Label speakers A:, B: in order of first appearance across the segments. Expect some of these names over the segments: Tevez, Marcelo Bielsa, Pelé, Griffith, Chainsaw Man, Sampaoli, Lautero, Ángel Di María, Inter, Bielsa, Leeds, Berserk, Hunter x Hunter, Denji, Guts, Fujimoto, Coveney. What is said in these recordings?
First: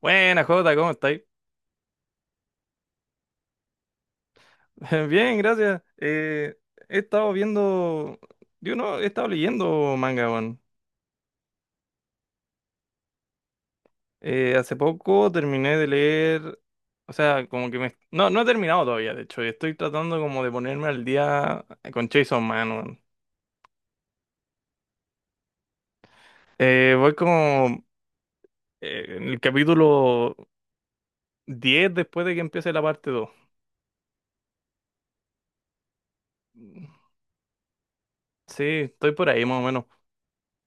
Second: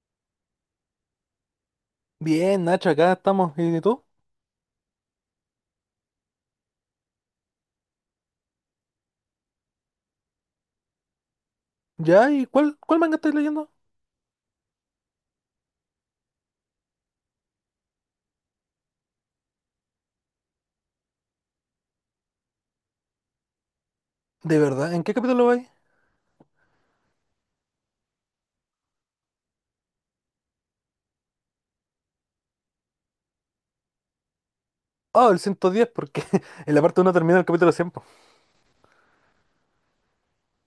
A: Buena, Jota, ¿cómo estáis?
B: Bien, Nacho, acá estamos. ¿Y tú?
A: Bien, gracias. He estado viendo, yo no, he estado leyendo manga, weón.
B: ¿Ya? ¿Y cuál manga estáis leyendo?
A: Hace poco terminé de leer, o sea, como que me... No, no he terminado todavía, de hecho, y estoy tratando como de ponerme al día con Chainsaw Man, weón.
B: ¿De verdad? ¿En qué capítulo vais?
A: Voy como en el capítulo 10 después de que empiece la parte 2.
B: Ah, el 110 porque en la parte uno termina el capítulo 100 po.
A: Sí, estoy por ahí más o menos.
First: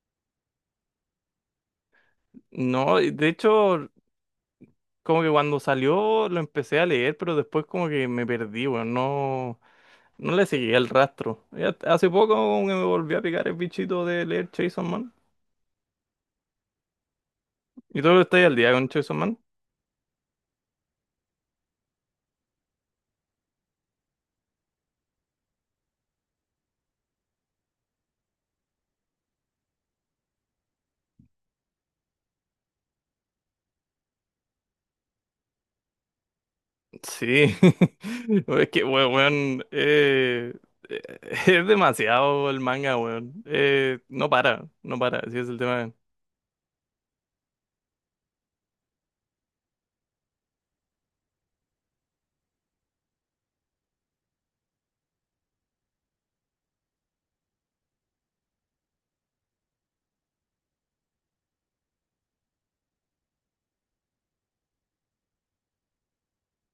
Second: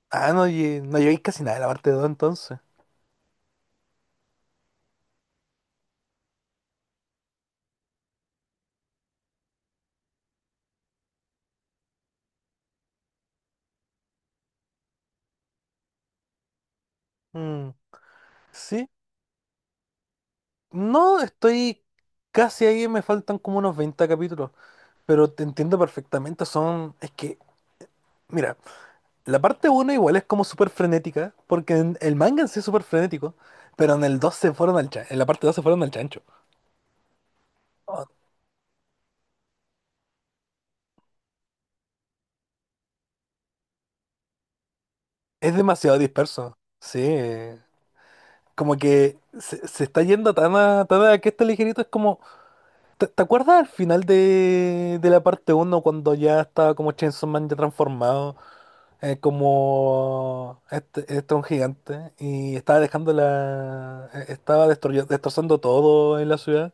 B: Ah, no, no llegáis casi nada de la parte dos entonces.
A: No, y de hecho... Como que cuando salió lo empecé a leer, pero después como que me perdí, weón. No, no le seguí el rastro. Hace poco como que me volví a picar el bichito de leer Chainsaw Man.
B: Mm,
A: ¿Y tú estás al día con
B: sí.
A: Chainsaw Man?
B: No, estoy casi ahí, me faltan como unos 20 capítulos. Pero te entiendo perfectamente, Es que, mira, la parte uno igual es como súper frenética, porque el manga en sí es súper frenético, pero en el 2 se fueron al chan- en la parte 2 se fueron al chancho.
A: Sí. Es que, weón, eh, es demasiado el manga, weón. No para, no para, así es
B: Es
A: el tema.
B: demasiado disperso. Sí. Como que se está yendo tan a que este ligerito es como. ¿Te acuerdas al final de la parte uno cuando ya estaba como Chainsaw Man ya transformado? Como este un gigante. Y estaba dejando la. Estaba destrozando todo en la ciudad.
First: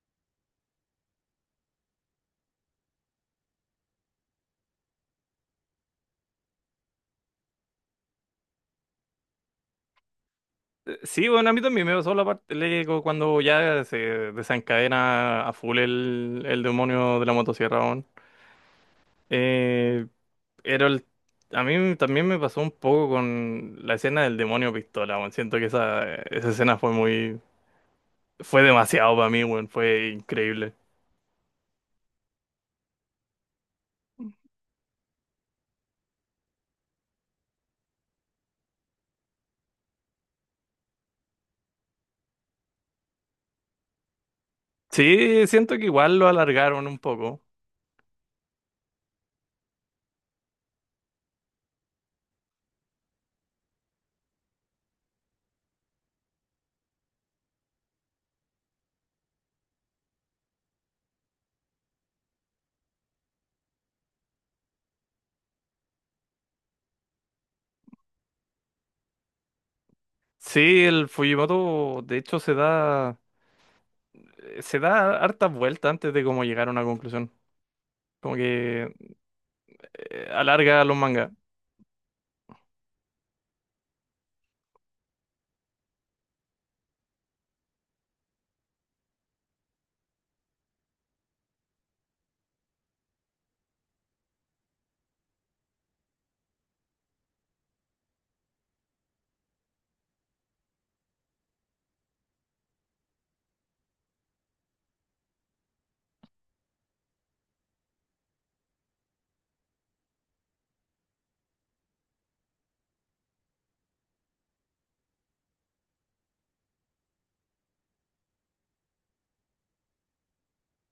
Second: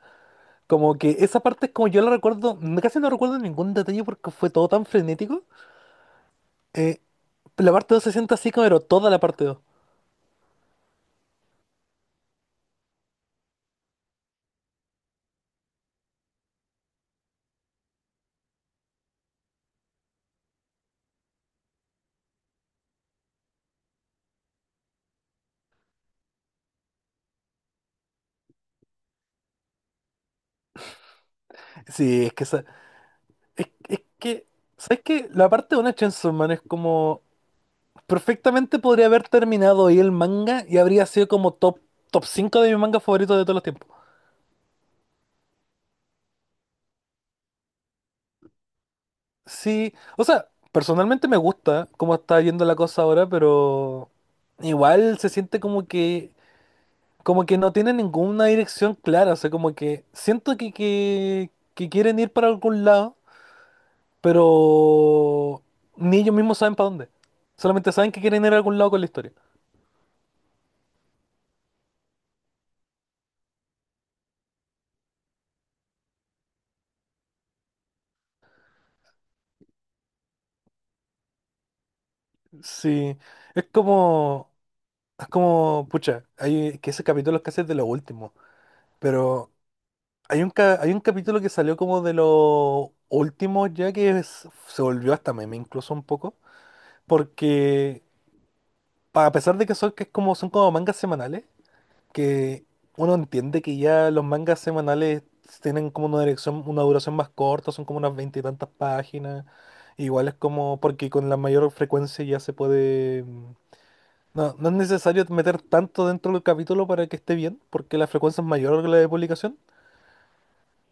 B: Como que esa parte es como yo la recuerdo. Casi no recuerdo ningún detalle porque fue todo tan frenético. Eh, la parte 2 se siente así, como, pero toda la parte dos.
A: Sí, bueno, a mí también me pasó la parte le- co- cuando ya se desencadena a full el demonio de la motosierra, weón. Eh, Pero el- a mí también me pasó un poco con la escena del demonio pistola, weón. Siento que esa escena fue muy... Fue demasiado para mí, weón. Fue increíble.
B: Sí, Es que, ¿sabes qué? La parte de una Chainsaw Man es como. Perfectamente podría haber terminado ahí el manga y habría sido como top 5 de mis mangas favoritos de todos los tiempos.
A: Sí, siento que igual lo alargaron un poco.
B: Sí, o sea, personalmente me gusta cómo está yendo la cosa ahora, pero igual se siente como que no tiene ninguna dirección clara. O sea, como que siento que quieren ir para algún lado, pero ni ellos mismos saben para dónde. Solamente saben que quieren ir a algún lado con la historia.
A: Sí, el Fujimoto, de hecho, se da... Se da hartas vueltas antes de como llegar a una conclusión. Como que alarga los mangas.
B: Sí, es como, es como, pucha, hay que ese capítulo es casi de lo último, pero hay un capítulo que salió como de los últimos ya que se volvió hasta meme incluso un poco, porque a pesar de que son como mangas semanales, que uno entiende que ya los mangas semanales tienen como una dirección, una duración más corta, son como unas 20 y tantas páginas, igual es como, porque con la mayor frecuencia ya se puede. No, no es necesario meter tanto dentro del capítulo para que esté bien, porque la frecuencia es mayor que la de publicación.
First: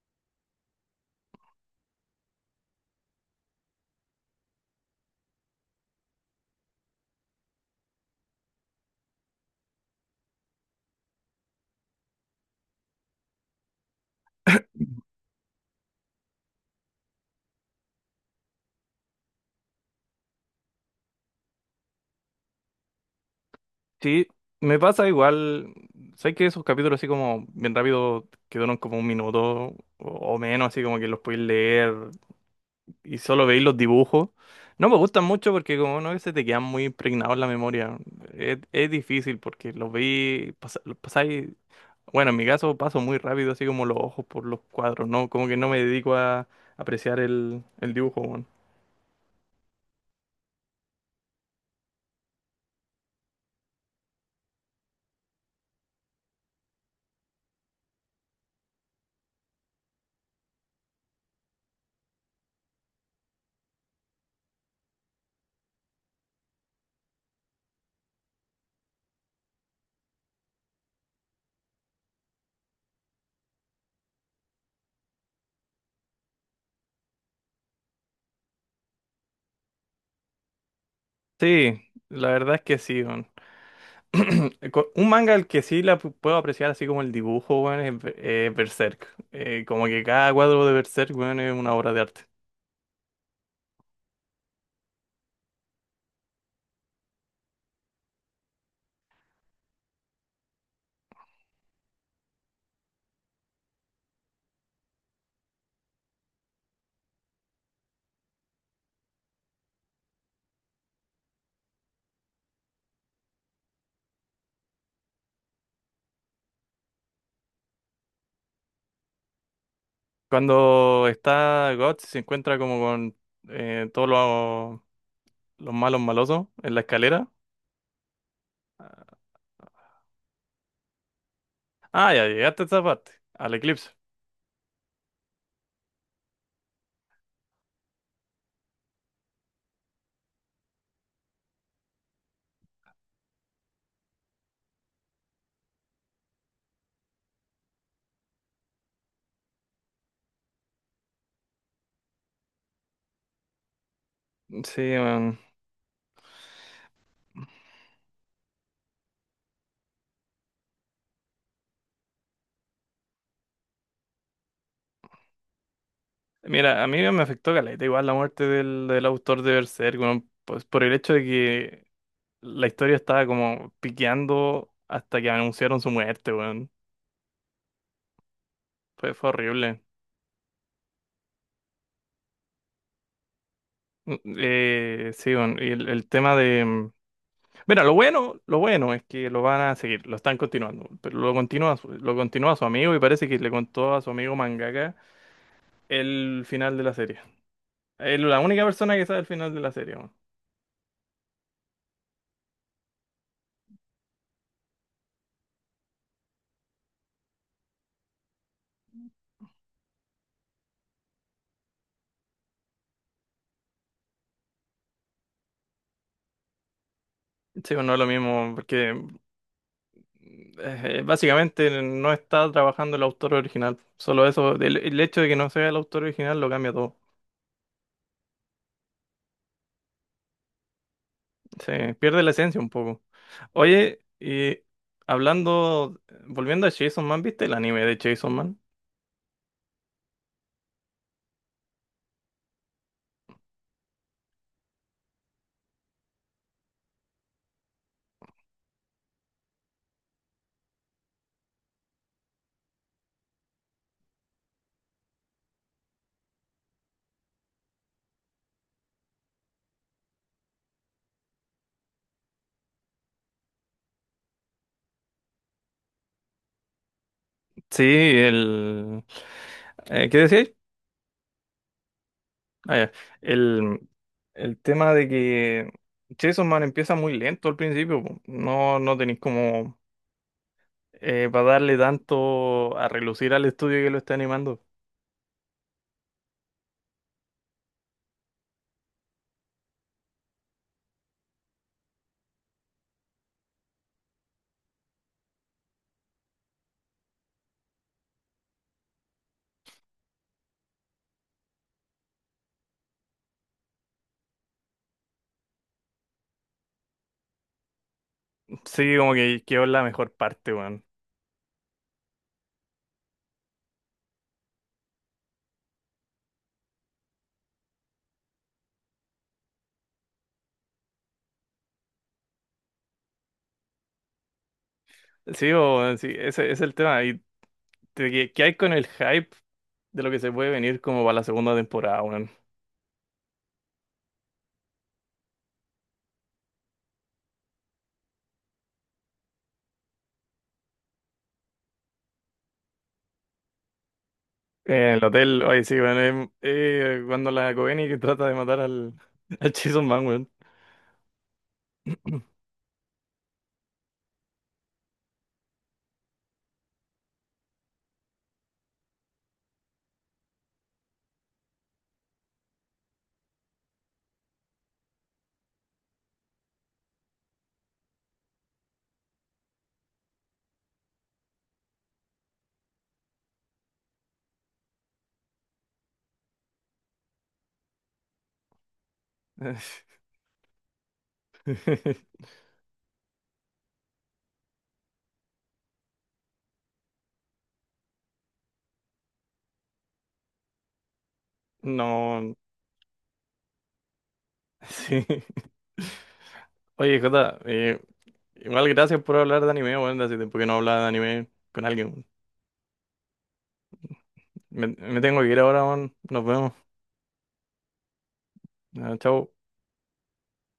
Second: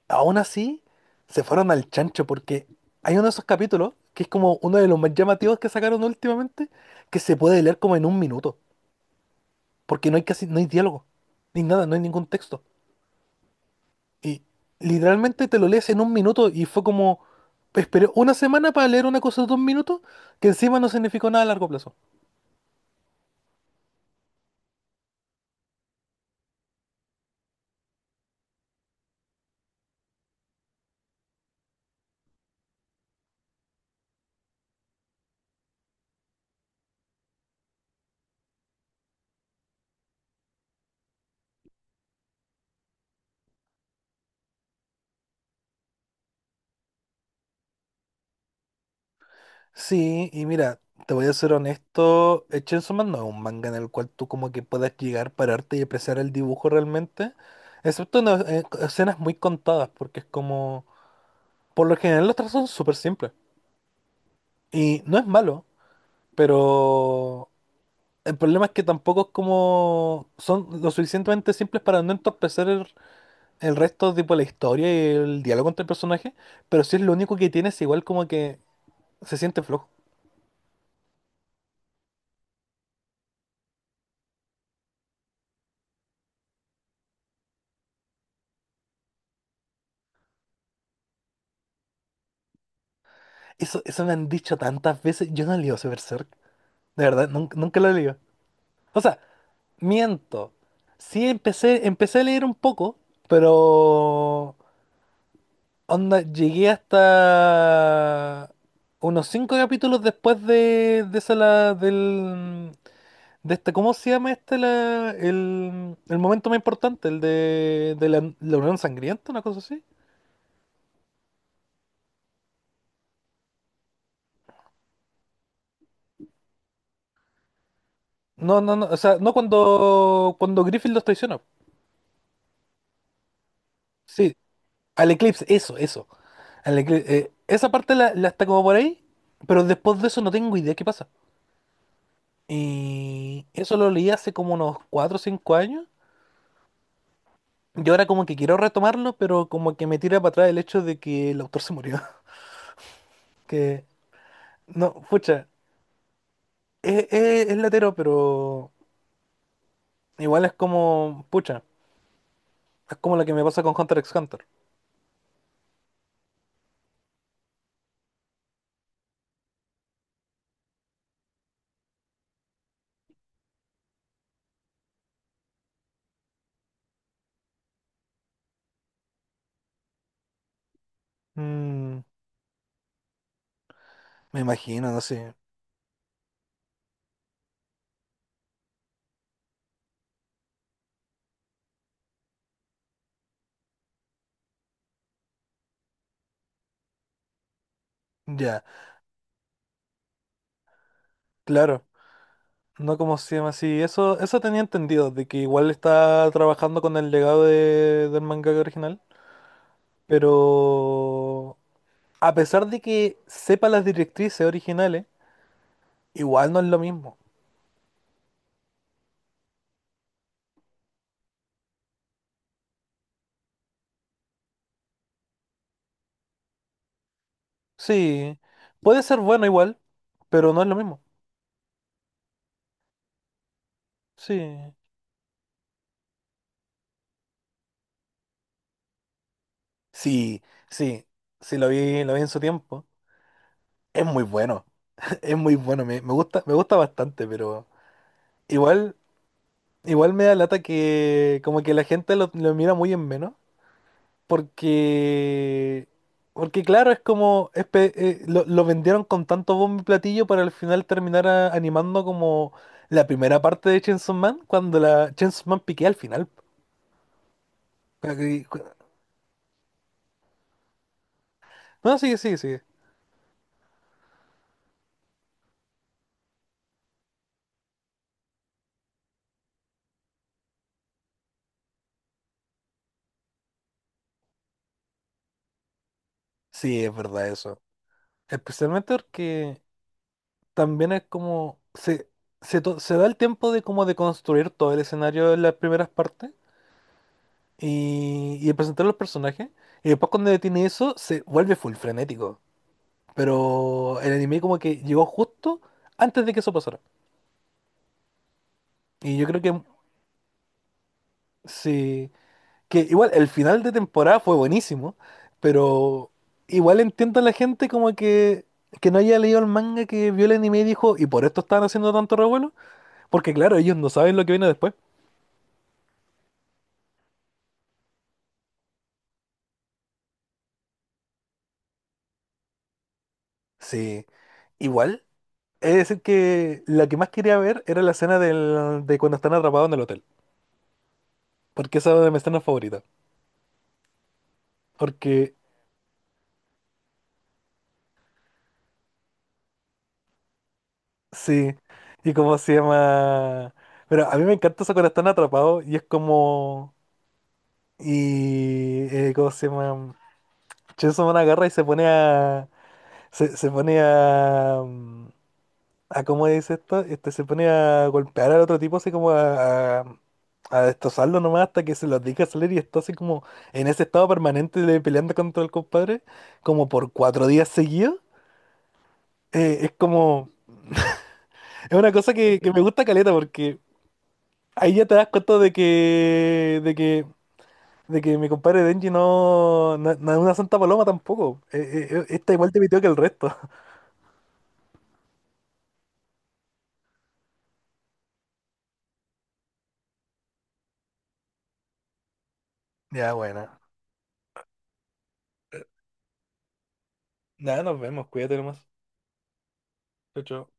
B: Aún así, se fueron al chancho, porque hay uno de esos capítulos, que es como uno de los más llamativos que sacaron últimamente, que se puede leer como en un minuto, porque no hay casi, no hay diálogo, ni nada, no hay ningún texto. Y literalmente te lo lees en un minuto y fue como, esperé una semana para leer una cosa de un minuto, que encima no significó nada a largo plazo.
A: Sí, me pasa igual. Sé que esos capítulos así como bien rápido que duran como un minuto o menos, ¿así como que los podéis leer? Y solo veis los dibujos. No me gustan mucho porque como no se te quedan muy impregnados en la memoria. Es difícil porque los veis, los pasáis, bueno, en mi caso paso muy rápido así como los ojos por los cuadros, ¿no? Como que no me dedico a apreciar el dibujo, weón.
B: Sí, y mira, te voy a ser honesto, Chainsaw Man no es un manga en el cual tú como que puedas llegar, pararte y apreciar el dibujo realmente, excepto en escenas muy contadas, porque es como, por lo general los trazos son súper simples, y no es malo, pero el problema es que tampoco es como, son lo suficientemente simples para no entorpecer el resto, tipo la historia y el diálogo entre el personaje, pero sí es lo único que tienes, igual como que se siente flojo.
A: Sí, la verdad es que sí, weón. Un manga al que puedo apreciar así como el dibujo, weón, es Berserk. Como que cada cuadro de Berserk, weón, es una obra de arte.
B: Eso me han dicho tantas veces. Yo no leo Berserk. De verdad, nunca, nunca lo leo. O sea, miento. Sí empecé a leer un poco, pero onda, llegué hasta unos cinco capítulos después de esa la, del de esta, ¿cómo se llama este la, el momento más importante? El de la Unión Sangrienta, una cosa así.
A: Cuando está Guts, se encuentra como con todos los malos malosos en la escalera.
B: No, no, no, o sea, no cuando Griffith los traiciona.
A: Ah, ya llegaste a esa parte, al eclipse.
B: Sí, al eclipse, eso, eso. Esa parte la está como por ahí, pero después de eso no tengo idea qué pasa. Y eso lo leí hace como unos 4 o 5 años. Y ahora como que quiero retomarlo, pero como que me tira para atrás el hecho de que el autor se murió. Que,
A: Sí,
B: no,
A: man.
B: pucha, es latero, pero igual es como, pucha, es como lo que me pasa con Hunter x Hunter.
A: Mira, a mí me afectó caleta igual la muerte del autor de Berserk, weón, pues por el hecho de que la historia estaba como piqueando hasta que anunciaron su muerte, weón. Fue, fue horrible.
B: Mm,
A: Mm,
B: Me imagino, no sé.
A: Sí, weón, y Mira, lo bueno es que lo van a seguir, lo están continuando, pero lo continúa su amigo y parece que le contó a su amigo mangaka el final de la serie. Es la única
B: Ya,
A: persona que sabe el final de la serie. Weón.
B: claro. No como se llama así. Eso tenía entendido, de que igual está trabajando con el legado del mangaka original. Pero a pesar de que sepa las directrices originales, igual no es lo mismo.
A: Sí, bueno, no es lo mismo, porque básicamente no está trabajando el autor original. Solo eso, el hecho de que no sea el autor original lo cambia todo.
B: Sí, puede ser bueno igual, pero no es lo mismo.
A: Se pierde la esencia un poco. Oye,
B: Sí.
A: y hablando, volviendo a Chainsaw Man, ¿viste el anime de Chainsaw Man?
B: Sí, sí. Sí, lo vi en su tiempo. Es muy bueno. Es muy bueno. Me gusta bastante, pero igual, igual me da lata que como que la gente lo mira muy en menos. Porque, porque claro, es como, lo vendieron con tanto bombo y platillo para al final terminar animando como la primera parte de Chainsaw Man, cuando la Chainsaw Man piquea al final.
A: Sí,
B: Y-
A: el... ¿qué decíais?
B: No, sigue, sigue, sigue.
A: Ah, ya. El, el tema de que Chainsaw Man empieza muy lento al principio. Po. No, no tenéis como para darle tanto a relucir al estudio que lo está animando.
B: Sí, es verdad eso. Especialmente porque también es como, se da el tiempo de como de construir todo el escenario en las primeras partes y de presentar los personajes. Y después cuando detiene eso, se vuelve full frenético. Pero el anime como que llegó justo antes de que eso pasara.
A: Sí, como
B: Y yo creo
A: que
B: que
A: quedó en la mejor parte, weón.
B: sí, que igual el final de temporada fue buenísimo, pero igual entiendo a la gente que no haya leído el manga, que vio el anime y dijo, ¿y por esto estaban haciendo tanto revuelo? Porque claro, ellos no saben lo que viene después.
A: Sí, sí, ese es el tema. Y de que, ¿qué hay con el hype de lo que se puede venir como para la segunda temporada, weón?
B: Sí, igual. Es decir, que la que más quería ver era la escena de cuando están atrapados en el hotel. Porque esa es mi escena favorita.
A: El
B: Porque
A: hotel, oye, sí, weón. Cuando la Coveney que trata de matar al Chainsaw Man, weón.
B: Sí, y cómo se llama. Pero a mí me encanta eso cuando están atrapados y es como. ¿Cómo se llama? Chainsaw Man agarra y se pone a. Se pone a. A ¿Cómo dice esto? Este, se pone a golpear al otro tipo, así como a destrozarlo nomás hasta que se los deja salir y está así como en ese estado permanente de peleando contra el compadre, como por 4 días seguidos. Es como. Es una cosa que me gusta caleta porque. Ahí ya te das cuenta de que mi compadre Denji no, no, no es una santa paloma tampoco. Esta
A: No,
B: igual te pitió que el resto.
A: sí. Oye, Jota, igual gracias por hablar de anime, weón. Hace tiempo que no hablaba de anime con alguien.
B: Ya, bueno.
A: Me tengo que ir ahora, weón. Nos vemos.
B: Nada, nos vemos, cuídate nomás.
A: Ah, chao.
B: Chao, chao.